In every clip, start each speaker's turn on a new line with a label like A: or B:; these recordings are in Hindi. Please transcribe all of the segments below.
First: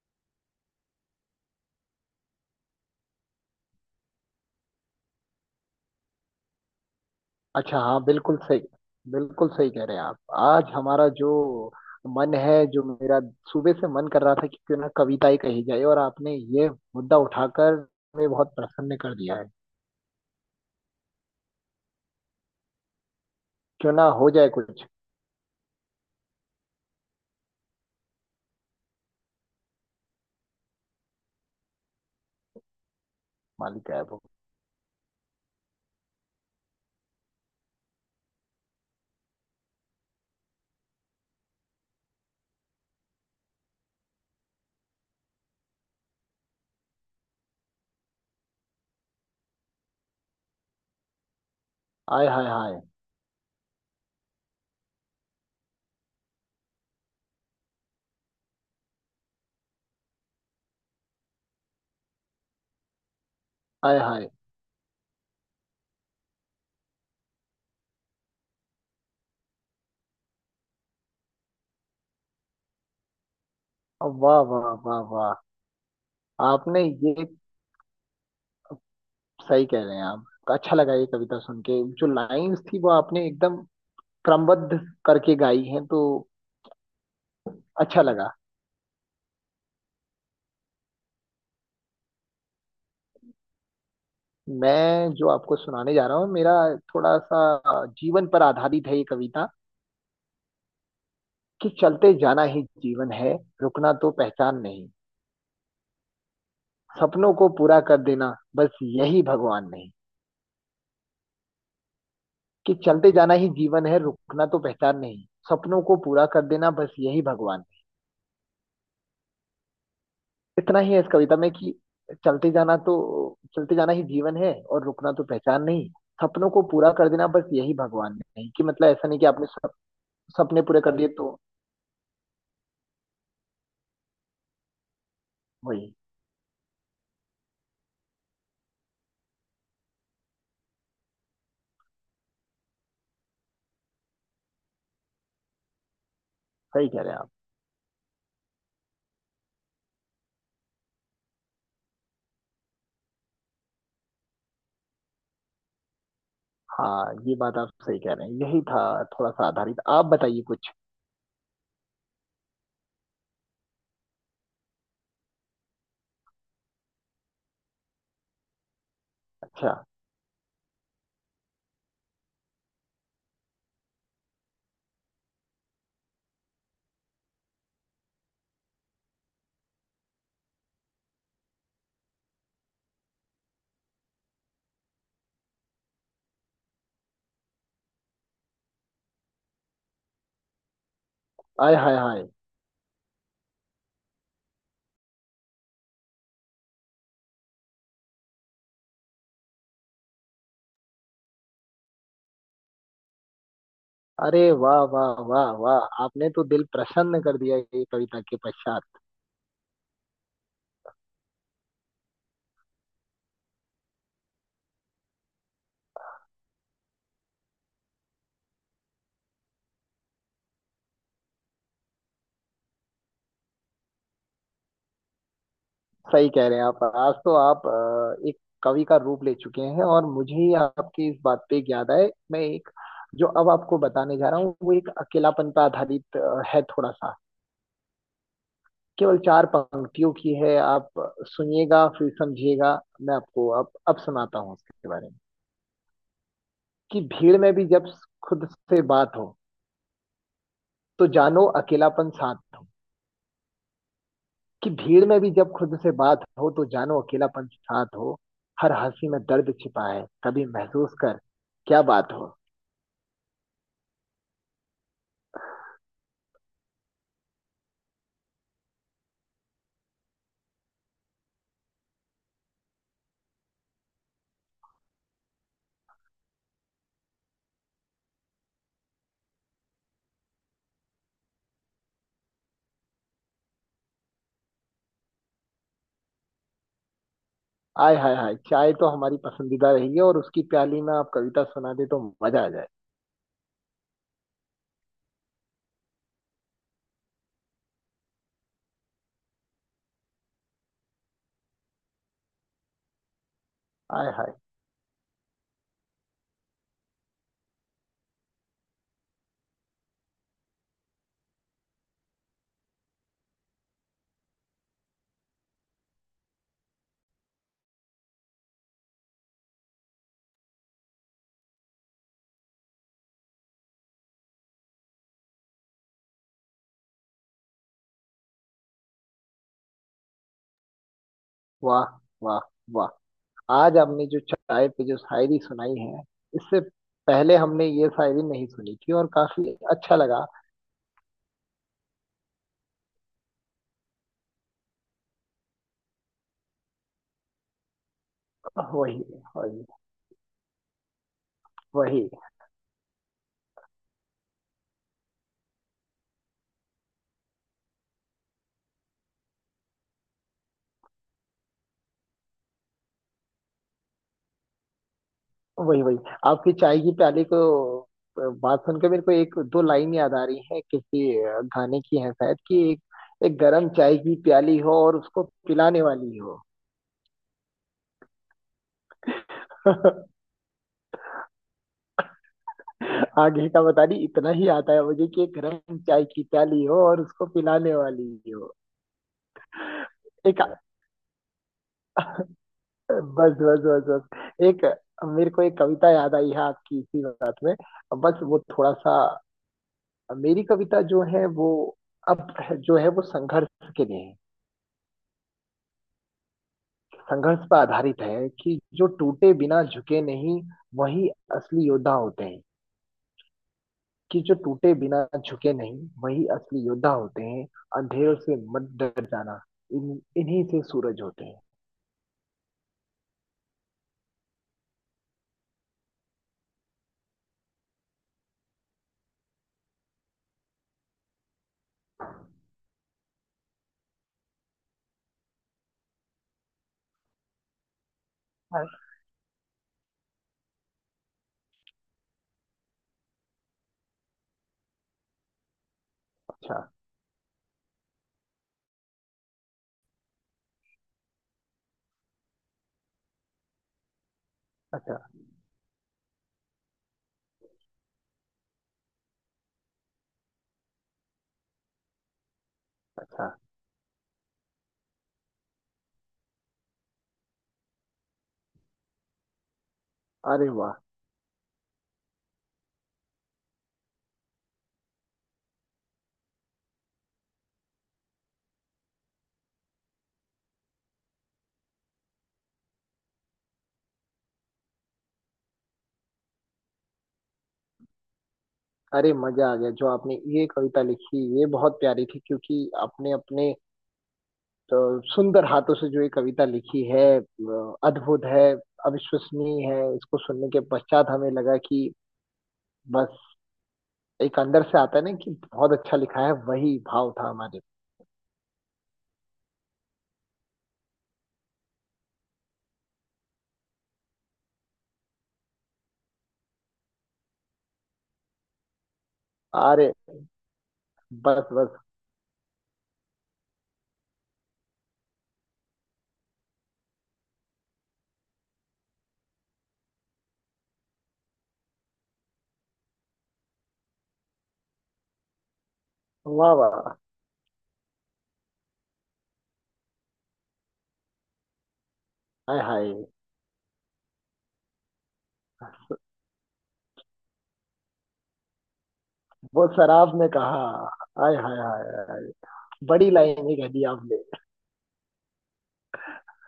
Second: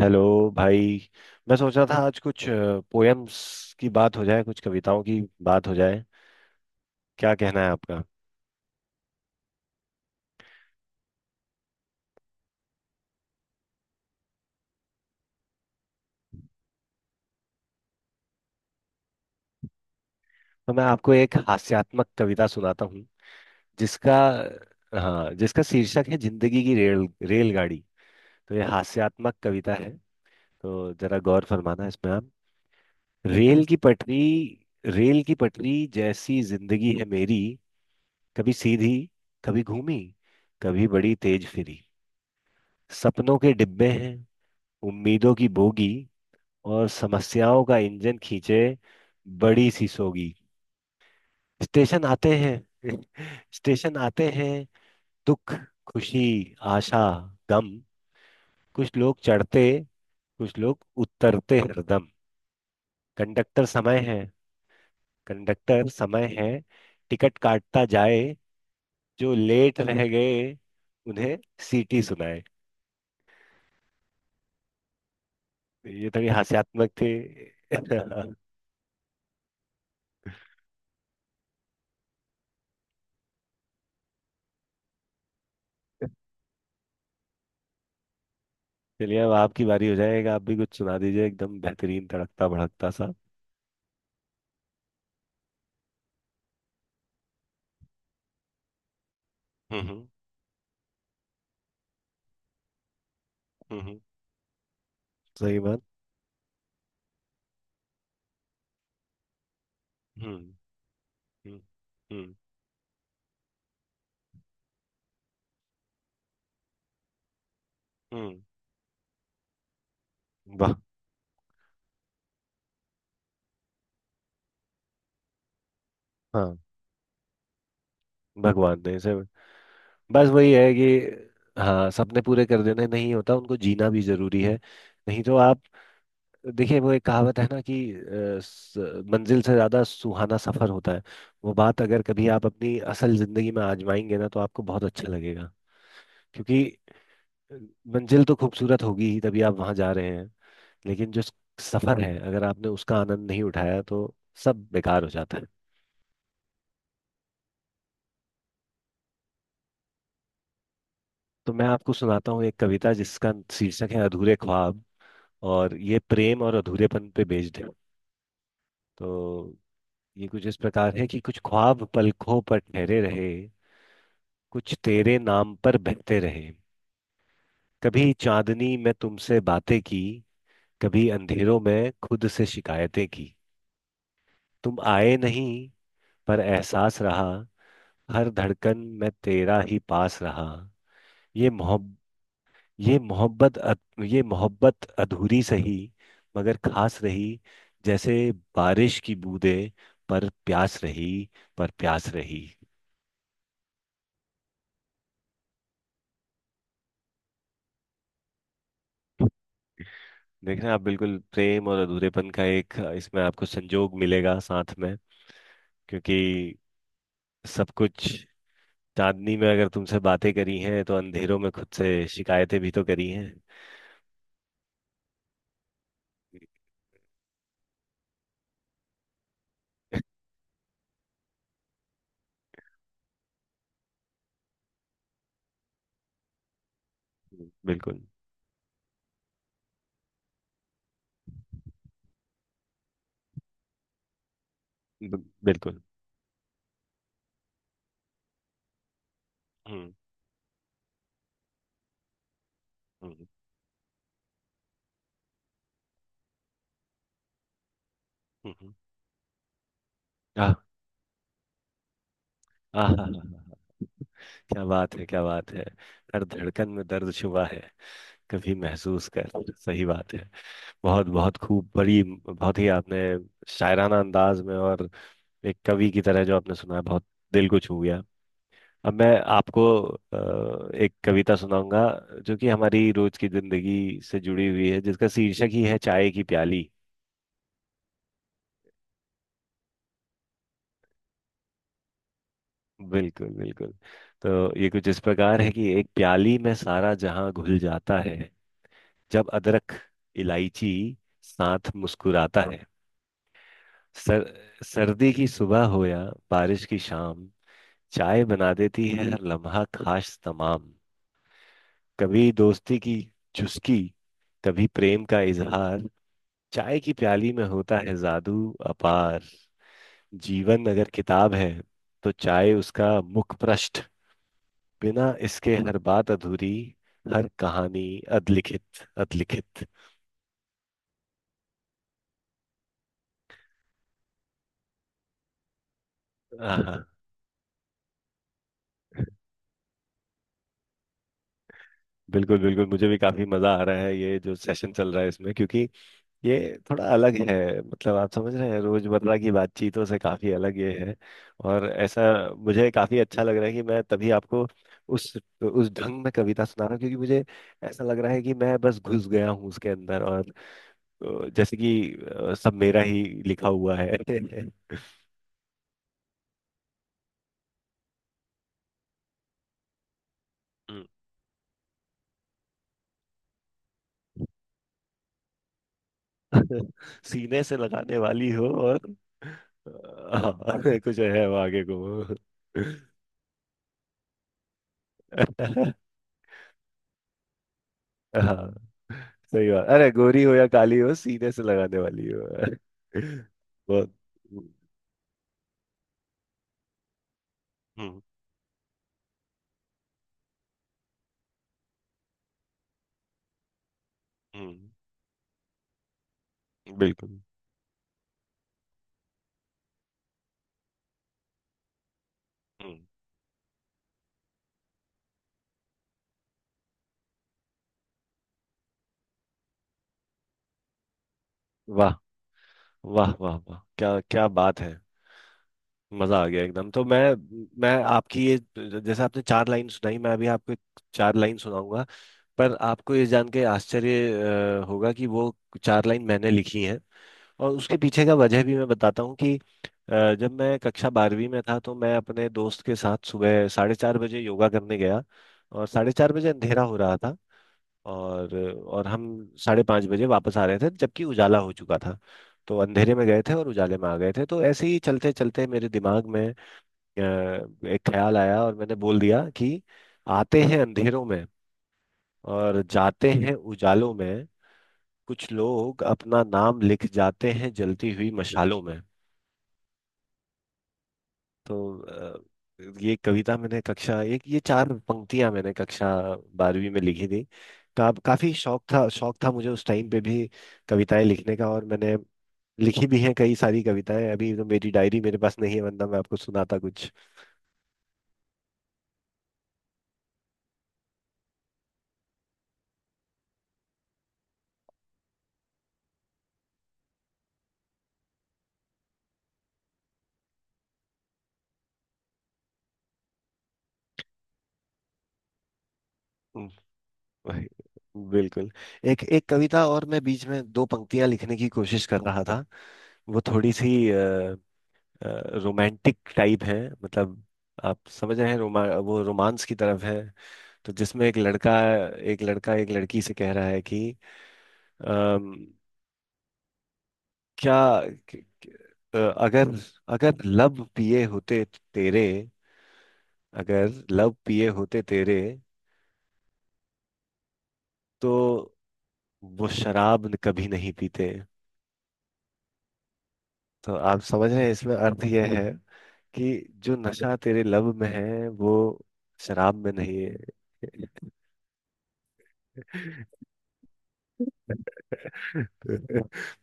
A: हेलो भाई। मैं सोच रहा था आज कुछ पोएम्स की बात हो जाए, कुछ कविताओं की बात हो जाए। क्या कहना है
B: अच्छा,
A: आपका?
B: हाँ, बिल्कुल सही कह रहे हैं आप। आज हमारा जो मन है, जो मेरा सुबह से मन कर रहा था कि क्यों ना कविताएं कही जाए, और आपने ये मुद्दा उठाकर मुझे बहुत प्रसन्न कर दिया है।
A: तो मैं आपको एक हास्यात्मक कविता सुनाता हूँ
B: क्यों ना
A: जिसका
B: हो जाए कुछ।
A: हाँ, जिसका शीर्षक है जिंदगी की रेल रेलगाड़ी। तो ये हास्यात्मक कविता है, तो जरा गौर फरमाना इसमें आप। रेल की
B: मालिक है
A: पटरी।
B: वो।
A: रेल की पटरी जैसी जिंदगी है मेरी। कभी सीधी, कभी घूमी, कभी बड़ी तेज फिरी। सपनों के डिब्बे हैं, उम्मीदों की बोगी, और समस्याओं का इंजन खींचे बड़ी सीसोगी। स्टेशन
B: आय
A: आते
B: हाय हाय।
A: हैं स्टेशन आते हैं दुख, खुशी, आशा, गम। कुछ लोग चढ़ते, कुछ लोग उतरते हरदम। कंडक्टर समय
B: आय
A: है,
B: हाय।
A: कंडक्टर समय है, टिकट काटता जाए। जो लेट रह गए उन्हें सीटी सुनाए।
B: वाह वाह वाह वाह,
A: ये थोड़ी
B: आपने
A: हास्यात्मक थी।
B: ये सही कह रहे हैं आप। अच्छा लगा ये कविता सुन के। जो लाइंस थी वो आपने एकदम क्रमबद्ध करके गाई हैं, तो अच्छा लगा।
A: चलिए, अब आपकी बारी हो जाएगा, आप भी कुछ सुना दीजिए एकदम बेहतरीन तड़कता भड़कता सा।
B: मैं जो आपको सुनाने जा रहा हूँ, मेरा थोड़ा सा जीवन पर आधारित है ये कविता।
A: हम्म, हम्म।
B: कि चलते जाना ही जीवन है, रुकना
A: हम्म।
B: तो पहचान नहीं।
A: सही बात।
B: सपनों को पूरा कर देना बस, यही भगवान नहीं।
A: हम्म, हम्म, हम्म।
B: कि चलते जाना ही जीवन है, रुकना तो पहचान नहीं। सपनों को पूरा कर देना बस, यही भगवान नहीं।
A: हम्म, वाह।
B: इतना ही है इस कविता में कि चलते जाना तो चलते जाना ही जीवन है, और रुकना तो पहचान नहीं। सपनों
A: हाँ,
B: को पूरा कर देना बस, यही भगवान नहीं। कि
A: भगवान
B: मतलब
A: ने
B: ऐसा
A: इसे
B: नहीं कि आपने
A: बस वही
B: सपने
A: है
B: पूरे
A: कि।
B: कर लिए तो।
A: हाँ, सपने पूरे कर देने नहीं होता, उनको जीना भी जरूरी है, नहीं तो आप
B: वही।
A: देखिए, वो एक कहावत है ना कि मंजिल से ज्यादा सुहाना सफर होता है। वो बात अगर कभी आप अपनी असल जिंदगी में आजमाएंगे ना, तो आपको बहुत अच्छा लगेगा। क्योंकि
B: सही कह रहे हैं आप।
A: अ, मंजिल तो खूबसूरत होगी ही, तभी आप वहां जा रहे हैं। लेकिन जो सफर है, अगर आपने उसका आनंद नहीं उठाया तो सब बेकार हो जाता है।
B: हाँ, ये बात आप सही कह रहे हैं, यही था थोड़ा सा आधारित। आप बताइए कुछ।
A: तो मैं आपको सुनाता हूँ एक कविता जिसका शीर्षक है अधूरे ख्वाब, और ये प्रेम और अधूरेपन पे बेस्ड है। तो
B: अच्छा।
A: ये कुछ इस प्रकार है कि कुछ ख्वाब पलकों पर ठहरे रहे, कुछ तेरे नाम पर बहते रहे। कभी चांदनी में तुमसे बातें की, कभी अंधेरों में खुद से शिकायतें की। तुम आए नहीं पर एहसास रहा, हर धड़कन में तेरा ही पास रहा। ये
B: आय
A: मोहब्बत
B: हाय हाय।
A: ये मोहब्बत अधूरी सही, मगर खास रही। जैसे बारिश की बूंदें, पर प्यास रही, पर प्यास रही।
B: अरे वाह वाह वाह वाह, आपने तो दिल प्रसन्न कर दिया ये कविता के पश्चात।
A: देख रहे हैं आप, बिल्कुल प्रेम और अधूरेपन का एक इसमें आपको संजोग मिलेगा साथ में। क्योंकि सब कुछ, चांदनी में अगर तुमसे बातें करी हैं तो अंधेरों में खुद से शिकायतें भी तो करी हैं।
B: सही कह रहे हैं आप। आज तो आप एक कवि का रूप ले चुके हैं, और मुझे ही आपकी इस बात पे एक याद आए। मैं एक जो अब आपको बताने जा रहा हूँ, वो एक अकेलापन पर आधारित है, थोड़ा सा।
A: बिल्कुल।
B: केवल चार पंक्तियों की है। आप सुनिएगा, फिर समझिएगा। मैं आपको अब सुनाता हूँ उसके बारे में।
A: बिल्कुल।
B: कि भीड़ में भी जब खुद से बात हो,
A: हम्म।
B: तो जानो अकेलापन साथ हो।
A: हम्म।
B: कि भीड़ में भी जब खुद से बात हो, तो जानो अकेलापन साथ हो।
A: हम्म।
B: हर हंसी में दर्द छिपा है, कभी
A: आह।
B: महसूस कर क्या बात हो।
A: आह, आह। आह, क्या बात है! क्या बात है! हर धड़कन में दर्द छुपा है, कभी महसूस कर। सही बात है। बहुत बहुत खूब। बड़ी बहुत ही आपने शायराना अंदाज में और एक कवि की तरह जो आपने सुनाया, बहुत दिल को छू गया। अब मैं आपको एक कविता सुनाऊंगा जो कि हमारी रोज की जिंदगी से जुड़ी हुई है, जिसका शीर्षक ही है चाय की प्याली।
B: आय हाय हाय। चाय तो हमारी पसंदीदा रही है, और उसकी प्याली में आप कविता सुना दे तो मजा आ जाए।
A: बिल्कुल, बिल्कुल। तो ये कुछ इस प्रकार है कि एक प्याली में सारा जहां घुल जाता है, जब अदरक, इलायची साथ मुस्कुराता है।
B: आय
A: सर,
B: हाय।
A: सर्दी की सुबह हो या बारिश की शाम, चाय बना देती है हर लम्हा खास तमाम। कभी दोस्ती की चुस्की, कभी प्रेम का इजहार। चाय की प्याली में होता है जादू अपार। जीवन अगर किताब है तो चाय उसका मुख पृष्ठ। बिना इसके हर बात अधूरी, हर कहानी अधलिखित, अधलिखित।
B: वाह वाह वाह। आज आपने जो चाय पे जो शायरी सुनाई है, इससे
A: आहा।
B: पहले हमने ये शायरी नहीं सुनी थी, और काफी अच्छा लगा।
A: बिल्कुल, बिल्कुल, मुझे भी काफी मजा आ रहा है ये जो सेशन चल रहा है इसमें, क्योंकि ये थोड़ा अलग है। मतलब आप समझ रहे हैं,
B: वही
A: रोजमर्रा की
B: वही
A: बातचीतों से काफी अलग ये है। और ऐसा
B: वही
A: मुझे काफी अच्छा लग रहा है कि मैं तभी आपको उस उस ढंग में कविता सुना रहा हूँ, क्योंकि मुझे ऐसा लग रहा है कि मैं बस घुस गया हूँ उसके अंदर, और जैसे कि सब मेरा ही लिखा हुआ है।
B: वही वही आपकी चाय की प्याली को बात सुनकर मेरे को एक दो लाइन याद आ रही है
A: हम्म।
B: किसी गाने की है शायद। कि एक, एक गरम चाय की प्याली हो और उसको पिलाने वाली हो।
A: सीने से लगाने वाली हो और हाँ कुछ है वो आगे को।
B: आगे का बता नहीं, इतना ही आता है मुझे कि एक गरम चाय की प्याली हो और उसको पिलाने वाली हो।
A: हाँ, सही बात, अरे गोरी हो
B: एक
A: या काली हो सीने से लगाने वाली हो
B: बस बस बस
A: बहुत।
B: बस एक मेरे को एक कविता याद आई है आपकी इसी बात में।
A: हम्म,
B: बस वो थोड़ा सा, मेरी कविता जो है वो, अब जो है वो संघर्ष के लिए है।
A: हम्म। बिल्कुल।
B: संघर्ष पर आधारित है, कि जो टूटे बिना झुके नहीं, वही असली योद्धा होते हैं।
A: हम्म।
B: कि जो टूटे बिना झुके नहीं, वही असली योद्धा होते हैं। अंधेरों से मत डर जाना, इन इन्हीं से सूरज होते हैं।
A: वाह, वाह, वाह, वाह! क्या, क्या बात है! मजा आ गया एकदम। तो मैं आपकी ये, जैसे आपने चार लाइन सुनाई, मैं अभी आपको एक चार लाइन सुनाऊंगा। पर आपको ये जान के आश्चर्य होगा कि वो चार लाइन मैंने लिखी हैं। और उसके पीछे का वजह भी
B: अरे।
A: मैं बताता हूँ कि जब मैं कक्षा बारहवीं में था, तो मैं अपने दोस्त के साथ सुबह 4:30 बजे योगा करने गया, और 4:30 बजे
B: अच्छा,
A: अंधेरा हो रहा था। और और हम 5:30 बजे वापस आ रहे थे, जबकि उजाला हो चुका था। तो अंधेरे में गए थे और उजाले में आ गए थे, तो ऐसे ही
B: अच्छा,
A: चलते चलते मेरे दिमाग में एक ख्याल आया और मैंने बोल दिया कि आते हैं अंधेरों में और जाते
B: अच्छा।
A: हैं उजालों में, कुछ लोग अपना नाम लिख जाते हैं जलती हुई मशालों में।
B: अरे वाह।
A: तो ये कविता मैंने कक्षा एक ये चार पंक्तियां मैंने कक्षा 12वीं में लिखी थी। काफी शौक था, शौक था मुझे उस टाइम पे भी कविताएं लिखने का, और मैंने लिखी भी हैं कई सारी कविताएं। अभी तो मेरी डायरी मेरे पास नहीं है, वरना मैं आपको सुनाता कुछ।
B: अरे मजा आ गया, जो आपने ये कविता लिखी ये बहुत प्यारी थी। क्योंकि आपने अपने अ, सुंदर हाथों से जो ये कविता लिखी है, अद्भुत है, अविश्वसनीय है। इसको सुनने के पश्चात हमें लगा कि बस एक अंदर से आता है ना कि बहुत अच्छा लिखा है।
A: हम्म,
B: वही भाव था
A: वही,
B: हमारे।
A: बिल्कुल। एक एक कविता और मैं बीच में दो पंक्तियां लिखने की कोशिश कर रहा था। वो थोड़ी सी रोमांटिक टाइप है, मतलब आप समझ रहे हैं, रोमा वो रोमांस की तरफ
B: अरे।
A: है। तो जिसमें एक
B: बस
A: लड़का
B: बस।
A: एक लड़की से कह रहा है कि अम, क्या क- क- अ, अगर अगर लब पिए होते तेरे। अगर लब पिए होते तेरे,
B: वाह वाह।
A: तो वो शराब कभी नहीं पीते।
B: हाय हाय।
A: तो आप समझ रहे हैं, इसमें अर्थ यह है कि जो नशा तेरे लब में है वो शराब
B: वो
A: में नहीं
B: शराब
A: है।
B: ने कहा। हाय हाय हाय हाय, बड़ी लाइन ही कह दी आपने।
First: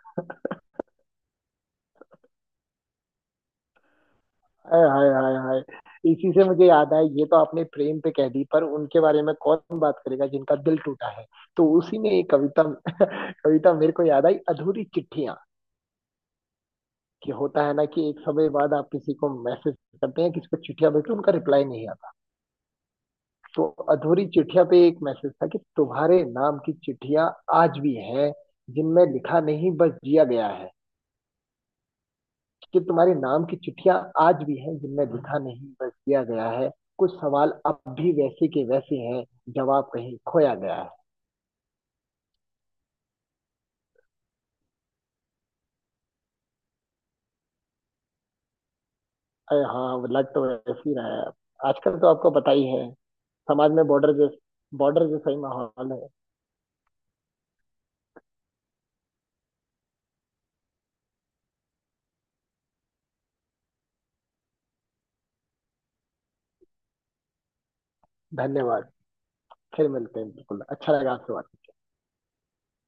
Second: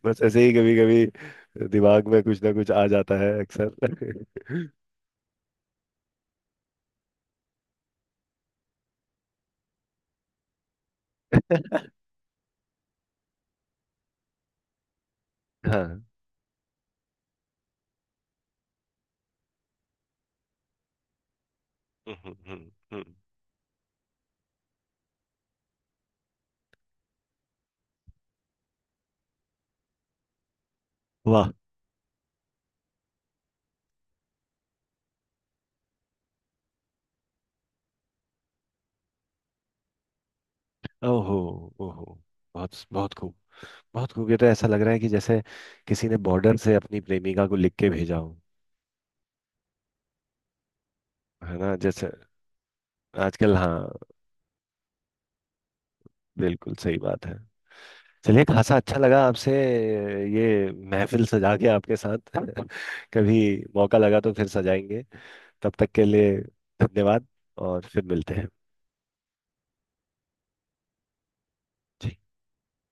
A: बस ऐसे ही कभी कभी दिमाग में कुछ ना कुछ आ जाता है अक्सर।
B: हाय हाय हाय हाय। इसी से मुझे याद आया, ये तो आपने प्रेम पे कह दी, पर उनके बारे में कौन बात करेगा जिनका दिल टूटा है। तो उसी में एक कविता कविता मेरे को याद आई, अधूरी चिट्ठियां।
A: हाँ।
B: कि होता है ना कि एक समय बाद आप किसी को मैसेज करते हैं, किसी को चिट्ठियां भेजते हैं, उनका रिप्लाई नहीं।
A: हम्म, हम्म, हम्म।
B: तो अधूरी चिट्ठिया पे एक मैसेज था कि तुम्हारे नाम की चिट्ठियां आज भी हैं, जिनमें लिखा नहीं बस जिया गया है।
A: वाह।
B: कि तुम्हारे नाम की चिट्ठियां आज भी हैं, जिनमें लिखा नहीं बस जिया गया है। कुछ सवाल अब भी वैसे के वैसे हैं, जवाब कहीं खोया गया है।
A: ओहो, ओहो। बहुत बहुत खूब, बहुत खूब। ये तो ऐसा लग रहा है कि जैसे किसी ने बॉर्डर से अपनी प्रेमिका को लिख के भेजा हो।
B: अरे हाँ, लग तो वैसे ही रहा है।
A: है ना
B: आजकल
A: जैसे।
B: तो आपको पता ही है,
A: आजकल,
B: समाज में
A: हाँ।
B: बॉर्डर जैसा ही माहौल है।
A: बिल्कुल सही बात है। चलिए, खासा अच्छा लगा आपसे ये महफिल सजा के आपके साथ कभी मौका लगा तो फिर सजाएंगे। तब तक के लिए, धन्यवाद और फिर मिलते हैं।
B: धन्यवाद। फिर मिलते हैं, बिल्कुल अच्छा लगा आपसे बात।